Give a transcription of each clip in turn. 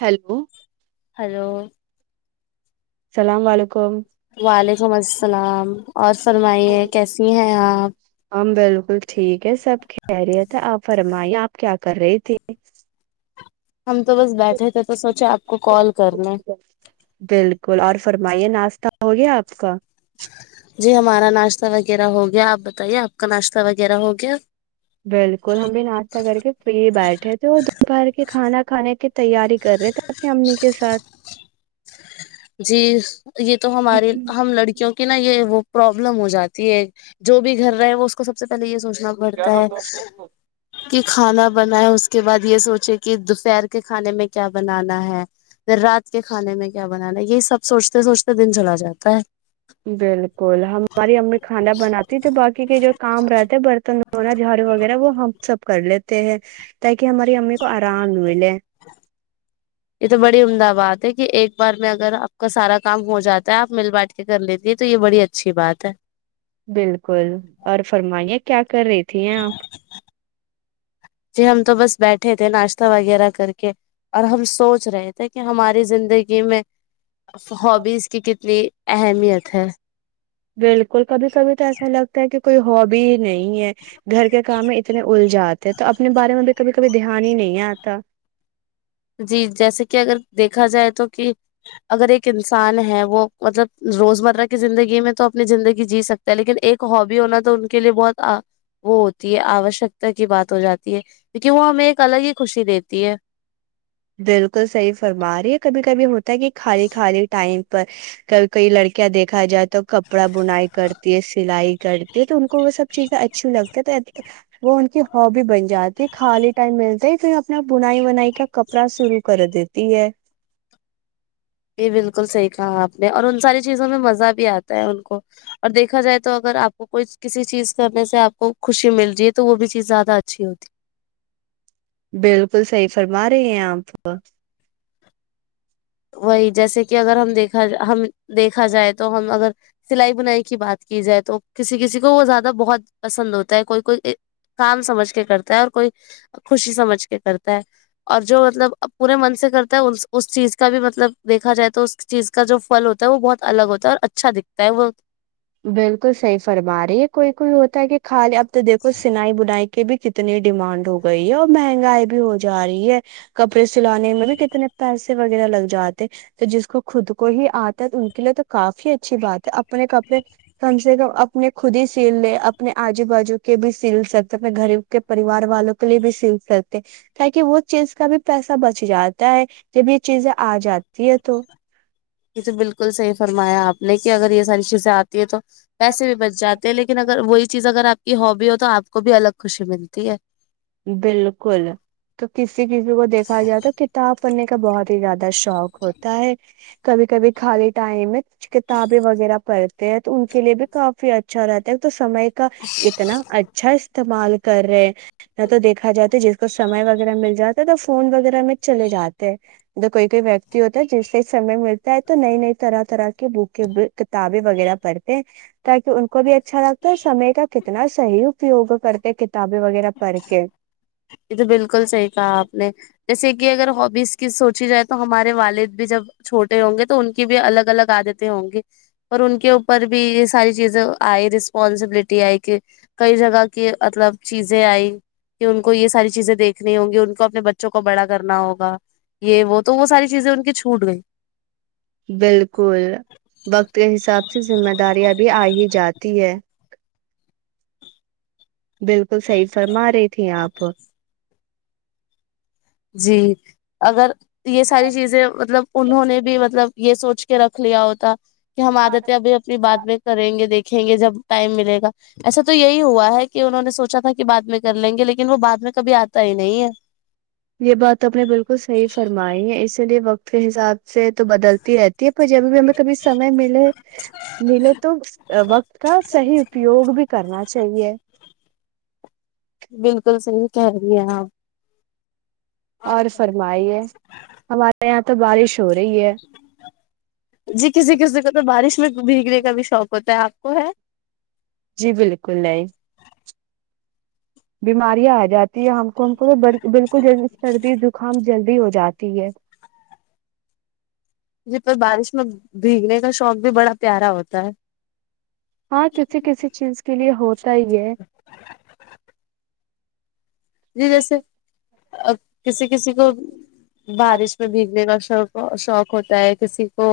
hello hello السلام علیکم وعلیکم الس سلام ہم بالکل ٹھیک ہے سب کہہ رہی تھا آپ فرمائیےپ آپ کیا کر رہے تھے ہم تو بس بیٹھے تھے تو سوچے آپ کو کال کر ل بالکل اور فرمائیے ناشتہ ہو گیا آپ کا جی ہمارا ناشتہ وغیرہ ہو گیا آپ بتائیے آپ کا ناشتہ وغیرہ ہو گیا بالکل ہم بھی ناشتہ کر کے فری بیٹھے تھے اور دوپہر کے کھانا کھانے کی تیاری کر رہے تھے اپنی امی کے ساتھ جی یہ تو ہماری ہم لڑکیوں کی نا یہ وہ پروابلم ہو جاتی ہے جو بھی گھر رہے وہ اس کو سب سے پہلے یہ سوچ تنا کیا بڑتا نام ہے تھا اس کا کہ کھانا بنائے اس کے بعد یہ سوچے کہ دوپہر کے کھانے میں کیا بنانا ہے رات کے کھانے میں کیا بنانا یہی سب سوچتے سوچتے دن چلا جاتا ہے بالکل ہماری امی کھانا بناتی تھے باقی کے جو کام رہتے برتن ہونا جھاڑو وغیرہ وہ ہم سب کر لیتے ہیں ت کہ ہماری امی کو آرام ملے یہ تو بڑی عمدہ بات ہے کہ ایک بار میں اگر آپ کا سارا کام ہو جاتا ہے آپ مل بانٹ کے کر لیتی ہے تو یہ بڑی اچھی بات ہے بالکل اور فرمائے کیا کر رہی تھی ہیں آپ جھر ہم تو بس بیٹھے تھے ناشتہ وغیرہ کر کے اور ہم سوچ رہے تھے کہ ہماری زندگی میں ہابیز کی کتنی اہمیت ہے بالکل کبھی کبھی تو ایسا لگتا ہے کہ کوئی ہبی ہی نہیں ہے گھر کے کام میں اتنے الجاتے ہیں تو اپنے بارے میں بھی کبھی کبھی دھیان ہی نہیں آتا جی جیسے کہ اگر دیکھا جائے تو کہ اگر ایک انسان ہے وہ مطلب روز مرہ کی زندگی میں تو اپنی زندگی جی سکتا ہے لیکن ایک ہابی ہونا تو ان کے لیے بہت وہ ہوتی ہے آوشکتا کی بات ہو جاتی ہے کیکہ وہ ہمیں ایک الگ ہی خوشی دیتی ہے بالکل صحیح فرما رہی ہے کبھی کبھی ہوتا ہے کہ خالی خالی ٹائم پر کبھی کئی لڑکیاں دیکھا جات تو کپڑا بنائی کرتی ہے سلائی کرتے تو ان کو وہ سب چیزیں اچھی لگتی ہے تو وہ ان کی ہابی بن جاتی خالی ٹائم ملتا ہے اپنا بنائی وائی کا کپڑا سرو کر دیتی تی ہیں یہ بالکل صحیح کہا آپ نے اور ان ساری چیزوں میں مزہ بھی آتا ہے ان کو اور دیکھا جائے تو اگر آپ کو کوئی کسی چیز کرنے سے آپ کو خوشی مل رہی ہے تو وہ بھی چیز زیادہ اچھی ہوتی بالکل صحیح فرما رہے ہیں آپ وہی جیسے کہ اگر ہم دیکھا ہم دیکھا جائے تو ہم اگر سلائی بنائی کی بات کی جائے تو کسی کسی کو وہ زیادہ بہت پسند ہوتا ہے کوئی کوئی کام سمجھ کے کرتا ہے اور کوئی خوشی سمجھ کے کرتا ہے اور جو مطلب پورے من سے کرتا ہے اس چیز کا بھی مطلب دیکھا جائے تو اس چیز کا جو فل ہوتا ہے وہ بہت الگ ہوتا ہے اور اچھا دکھتا ہے وہ بالکل صحیح فرما رہی ہے کوئی کوئی ہوتا ہے کہ خالی اب تو دیکھو سلائی بنائی کہ بھی کتنی ڈیمانڈ ہو گئی ہے اور مہنگائی بھی ہو جا رہی ہے کپڑے سلانے میں بھی کتنے پیسے وغیرہ لگ جاتے تو جس کو خود کو ہی آتا ہے ان کے لیے تو کافی اچھی بات ہے اپنے ک کم سے کم اپنے خود ہی سیل لے اپنے آجو بازو کے بھی سیل سکتے اپنے گریب کے پریوار والوں کے لیے بھی سل سکتے تہ وہ چیز کا بھی پیسہ بچ جاتا ہے جب یہ چیزیں آ جاتی ہے تو یہ تو بالکل صحیح فرمایا آپ نے کہ اگر یہ ساری چیزیں آتی ہے تو پیسے بھی بچ جاتے لیکن اگر وہی چیز اگر آپ کی ہابی ہو تو آ کو بھی الگ خوشی ملتی ہے بالکل تو کسی کسی کو دیکھا جائے تو کتاب پڈنے کا بہت ہی زیادہ شوق شوق ہوتا ہے کبھی کبھی خالی ٹائم میں کچ کتابیں وغیرہ پڑھتے ہیں تو ان کے لیے بھی کافی اچھا رہتا ہے تو سمے کا اتنا اچھا استعمال کر رہے ہیں نہ تو دیکھا جاتا جس کو سمے وغیرہ مل جاتا ہے تو فون وغیرہ میں چلے جاتے ہیں کوئی کوئی ویکتی ہوتا ہے جس سے سمے ملتا ہے تو نئی نئی طرح طرح کی بک کتابیں وغیرہ پڑھتے ہیں تاکہ ان کو بھی اچھا لگتا ہے سمے کا کتنا صحیح اپیوگ کرتے کتابیں وغیرہ کرکے یہ تو بالکل صحیح کہا آپ نے جیسے کہ اگر ہوبیز کہ سوچی جائے تو ہمارے والد بھی جب چھوٹے ہوں گے تو ان کی بھی الگ الگ عادتیں ہوں گی پر ان کے اوپر بھی یہ ساری چیزیں آئی رسپانسبلٹی آئی کہ کئی جگہ کی مطلب چیزیں آئی کہ کو یہ ساری چیزیں دیکھنی ہوں گی ان کو اپنے بچوں کو بڑا کرنا ہوگا یہ وہ تو وہ ساری چیزیں ان کی چھوٹ گئی بالکل وقت کے حساب سے ذمہ داریاں بھی آ ہی جاتی ہے بالکل صحیح فرما رہی تھی آپ جی اگر یہ ساری چیزیں مطلب انہوں نے بھی مطلب یہ سوچ کے رکھ لیا ہوتا کہ ہم آ دیتے ہیں ابھی اپنی بات میں کریں گے دیکھیں گے جب ٹائم ملے گا ایسا تو یہی ہوا ہے کہ انہوں نے سوچا تھا کہ بعد میں کر لیں گے لیکن وہ بعد میں کبھی آتا ہی نہیں ہے یہ بات آپ نے بالکل صحیح فرمائی ہے اسی لیے وقت حساب سے تو بدلتی رہتی ہے پر جب بھی ہمیں کبھی سمے ملے ملے تو وقت کا صحیح اپیوگ بھی کرنا چاہیے بالکل صحی کہہ رہی ہیں آپ اور فرمائیے ہمارے یہاں تو بارش ہو رہی ہے جی کسی کسی کو تو بارش میں بھیگنے کا بھی شوق ہوتا ہے آپ کو ہے جی بالکل نہیں بیماریاں آ جاتی ہے ہم کو ہم کو ب بالکل جل سردی دکام جلدی بھی ہو جاتی ہے مجھے پر بارش میں بھیگنے کا شوق بھی بڑا پیارا ہوتا ہے ہاں کسی کسی چیز کے لیے ہوتا ہی ہے جی جیسے کسی کسی کو بارش میں بھیگنے کا شوق شوق ہوتا ہے کسی کو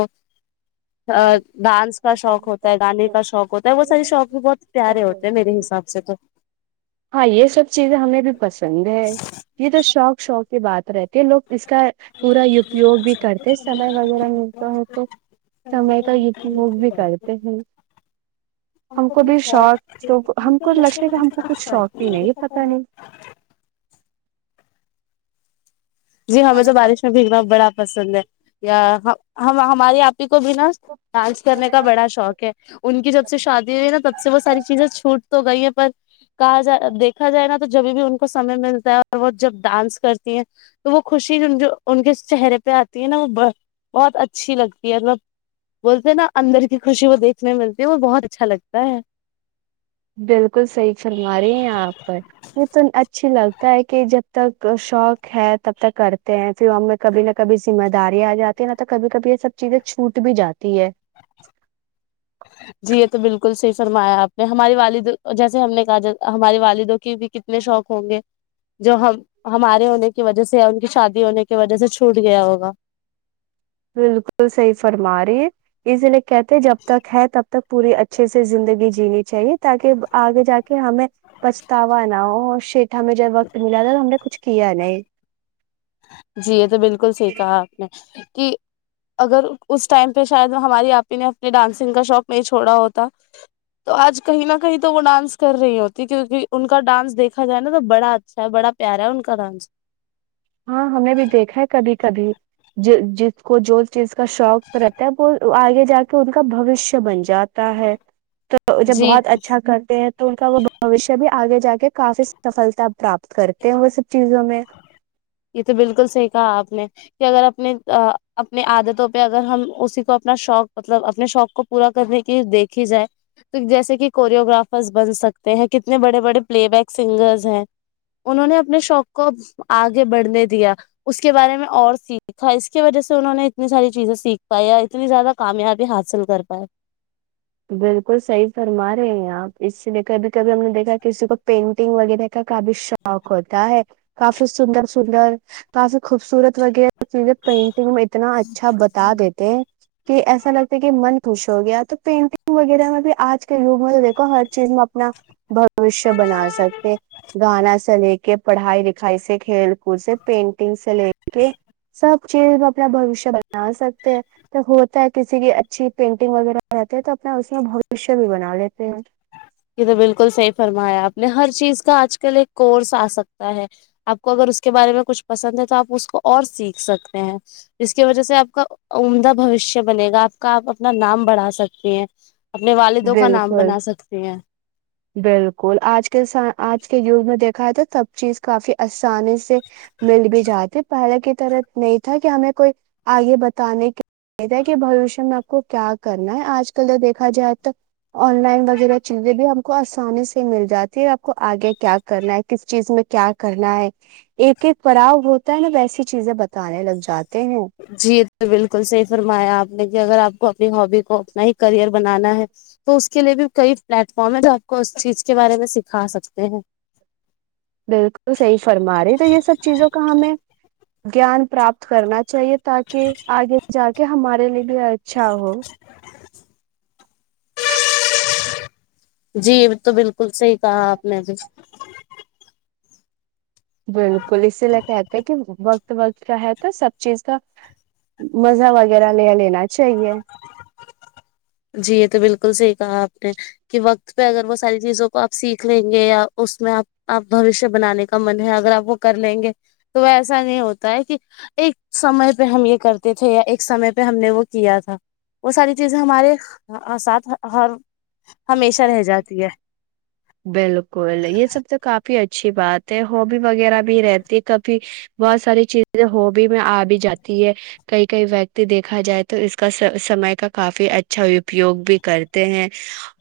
ڈانس کا شوق ہوتا ہے گانے کا شوق ہوتا ہے وہ سار شوق بھی بہت پیارے ہوتے ہیں میرے حساب سے تو ہاں یہ سب چیزیں ہمیں بھی پسند ہے یہ تو شوک شوک کے بات رہتے لو اس کا پورا اپیوگ بھی کرتے سمئے وغیرہ ملتا ہے تو سمے کا اپیوگ بھی کرتے ہیں ہم کو بھی شوق تو ہم کو لشے کا ہم کو کچھ شوق ہی نہیں ہے پت نہیں جی ہمیں تو بارش میں بھیگنا نہیں بڑا پسند ہے یا ہم ہمارے آپ کو بھی نا ڈانس کرنے کا بڑا شوق ہے ان کی جب سے شادی ہوئی ہے نا تب سے وہ ساری چیزیں چھوٹ تو گئی ہے پر کہا جائے دیکھا جائے نا تو جبھی بھی ان کو سمے ملتا ہے اور وہ جب ڈانس کرتی ہیں تو وہ خوشی جو ان کے چہرے پہ آتی ہے نا وہ بہت اچھی لگتی ہے مطلب بولتے ہیں نا اندر کی خوشی وہ دیکھنے میں ملتی ہے وہ بہت اچھا لگتا ہے بالکل صحیح فرما رہے ہیں یہاں پر تو اچھی لگتا ہے کہ جب ب تک شوق ہے تب تک کرتے ہیں پھر ہم میں کبھی نہ کبھی ذمہ داری آ جاتی ہے نہ تو کبھی کبھی یہ سب چیزیں چھوٹ بھی جاتی ہے جی یہ تو بالکل صحیح فرمایا آپ نے ہماراری والد جیسے ہم نے کہا ج ہمارے والدوں کی بھی کتنے شوق ہوں گے جو ہم ہمارے ہونے کی وجہ سے یا ان کی شادی ہونے کی وجہ سے چھوٹ گیا ہوگا بالکل صحیح فرما رہی ہے اس لیے کہتے جب تک ہے تب تک پوری اچھے سے زندگی جینی چاہیے تاکہ آگے جا کے ہمیں پچھتاوا نہ ہو شٹ ہمیں جب وقت ملا تھا تو ہم نے کچھ کیا نہیں جی یہ تو بالکل صحی کہا آپ نے کہ اگر اس ٹائم پہ شاید ہماری آپ ہی نے اپنی ڈانسنگ کا شوق نہیں چھوڑا ہوتا تو آج کہیں نہ کہیں تو وہ ڈانس کر رہی ہوتی کیونکہ ان کا ڈانس دیکھا جائے نا تو بڑا اچھا ہے بڑا پیارا ہے ان کا ڈانس ہاں ہم نے بھی دیکھا ہے کبھی کبھی جس کو جو چیز کو کا شوق تو رہتا ہےب آگے ج کے ان کا بوشیہ بن جائے جاتا ہے تو جب جی بہت اچھا کرتے ہیں تو ان کا وہ بوشیہ بھی آگے جا کے کافی سفلتا پراپت کرتے ہیں وہ سب چیزوں میں یہ تو بالکل صحیح کہا آپ نے کہ اگر اپنے اپنی عادتوں پہ اگر ہم اسی کو اپنا شوق مطلب اپنے شوق کو پورا کرنے کی دیکھی جائے تو جیسے کہ کوریوگررافرس بن سکتے ہیں کتنے بڑے بڑے پلے بیک سنگرس ہیں انہوں نے اپنے شوق کوگ گے بڑھنے دیا اس کے بارے میں اور سیکھا اس کی وجہ سے انہوں نے اتنی ساری چیزیں سیکھ پائی اتنی زیادہ کامیابی حاصل کر پائے بالکل صحیح فرما رہے ہیں آپ اس لیے کبھی کبھی ہم نے دیکھا کسی کو پینٹنگ وغیرہ کا کافی شوق ہوتا ہے کافی سندر سندر کافی خوبصورت وغیرہ چزیں پینٹنگ میں اتنا اچھا بتا دیتے ہیں کہ ایسا لگتا کہ من خوش ہو گیا تو پینٹنگ وغیرہ میں بھی آج کے گ میں تو دیکو ہر چیز میں اپنا بوشیہ بنا سکتے گانا سے لے کے پڑھائی لکھائی سے کھیل کود سے پینٹنگ سے لے کے سب چیز میں اپنا بوشیہ بنا سکتے ہیں جب ہوتا ہے کسی کی اچھی پینٹنگ وغیرہ رہتے ہے تو اس میں بوشیہ بھی بنا لیتے ہیں یہ تو بالکل صحیح فرمایا آپ نے ہر چیز کا آج کل ایک کورس آ سکتا ہے آپ کو اگر اس کے بارے میں کچھ پسند ہے تو آپ اس کو اور سیکھ سکتے ہیں ج کی وجہ سے آپ کا عمدہ بوشیہ بنے گا آپ کا آپ اپنا نام بڑھا سکتی ہیں اپنے والدوں کا نام بالکل بنا سکتے بالکل آج کے س آج کے گ میں دیک سب چیز کافی آسانی سے مل بھی جاتی پہلے کی طرح نہیں تھا کہ ہمیں کوئی آگے بتانے کے نہیں تھا کہ بوشیہ میں آپ کو کیا کرنا ہے آج کل ج دیکھا جائے آن لائن وغیرہ چیزیں بھی ہم کو آسانی سے مل جاتی ہے آپ کو آگے کیا کرنا ہے کس چیز میں کیا کرنا ہے ایک ایک پڑاؤ ہوتا ہے نا ویسی چیزیں بتانے لگ جاتی کہینو جی یہ تو بالکل صحی فرمایا آپ نے کہ اگر آپ کو اپنی ہبی کو اپنا ہی کرئر بنانا ہے تو اس کے لیے بھی کئی پلیٹ فارم ہے جو آپ کو اس چیز کے بارے میں سکھا سکتے ہیں بالکل صحیح فرما رہی تو یہ سب چیزوں کا ہمیں گان پراپت کرنا چاہیے تاکہ آگے جا کے ہمارے لیے بھی اچھا ہو جی تو بالکل کل سے ہی کہا آپ نے ابھی بالکل اسی لے کہ آتے ہیں کہت کا ہے تو سب چیز کا مزہ وغیرہ لے لینا چاہیے جی یہ تو بالکل صحی کہا آپ نے کہ وقت پہ اگر وہ ساری چیزوں کو آپ سیکھ لیں گے یا اس میں آپ آپ بوشیہ بنانے کا من ہے اگر آپ وہ کر لیں گے تو ایسا نہیں ہوتا ہے کہ توچ ایک سمے پہ ہم یہ کرتے تھے یا ایک سمے پہ پہ ہم نے وہ کیا تھا وہ ساری چیزیں ہمارے ساتھ ہر ہمیشہ رہ جاتی ہے بالکل یہ سب تو کا ی اچھی بات ہے ہبی وغیرہ بھی رہتی ہے کفھی بہت ساری چیزیں ہبی میں آ بھی جاتی ہے کئی کئی ویکتی دیکھا جائے تو اس کا سمے کا کافی اچھا اپپیوگ بھی کرتے ہیں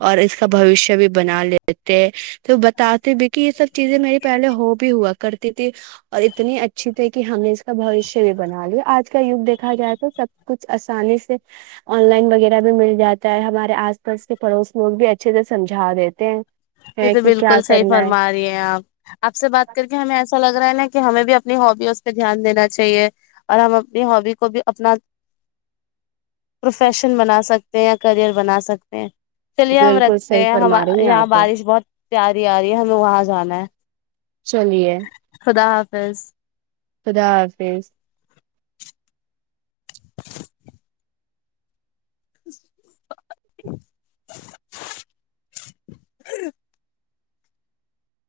اور اس کا بوشیہ بھی بنا لیتے تو بتاتے بھی کہ یہ سب چیزیں میری پہلے ہو بھی ہوا کرتی تھی اور اتنی اچھی تھی کہ ہم نے اس کا بوشیہ بھی بنا لیا آج کا یگ دیکا جائے تو سب کچھ آسانی سے آن لائن وغیرہ بھی مل جاتی ہوتا ہے ہمارے آس پاس کے پڑوس لوگ بھی اچھے سے سمجا دیتے ہیں یہ ہے تو کہ کیا بالکل صحیح کرنا ہے فرما رہی ہیں آپ آپ سے بات کر کے ہمیں ایسا لگ رہا ہے نا کہ ہمیں بھی اپنی ہبی اس پہ دھیان دینا چاہیے اور ہم اپنی ہابی کو بھی اپنا پروفیشن بنا سکتے ہیں یا کریئر بنا سکتے ہیں چلیے ہم بالکل رکھتے صحیح ہیں ہم فرما رہی ہیں یہاں آپ بارش بہت تیاری آ رہی ہے ہمیں وہاں جانا ہے چلیے فس [unintelligible] خدا حافظ ہ [unintelligible]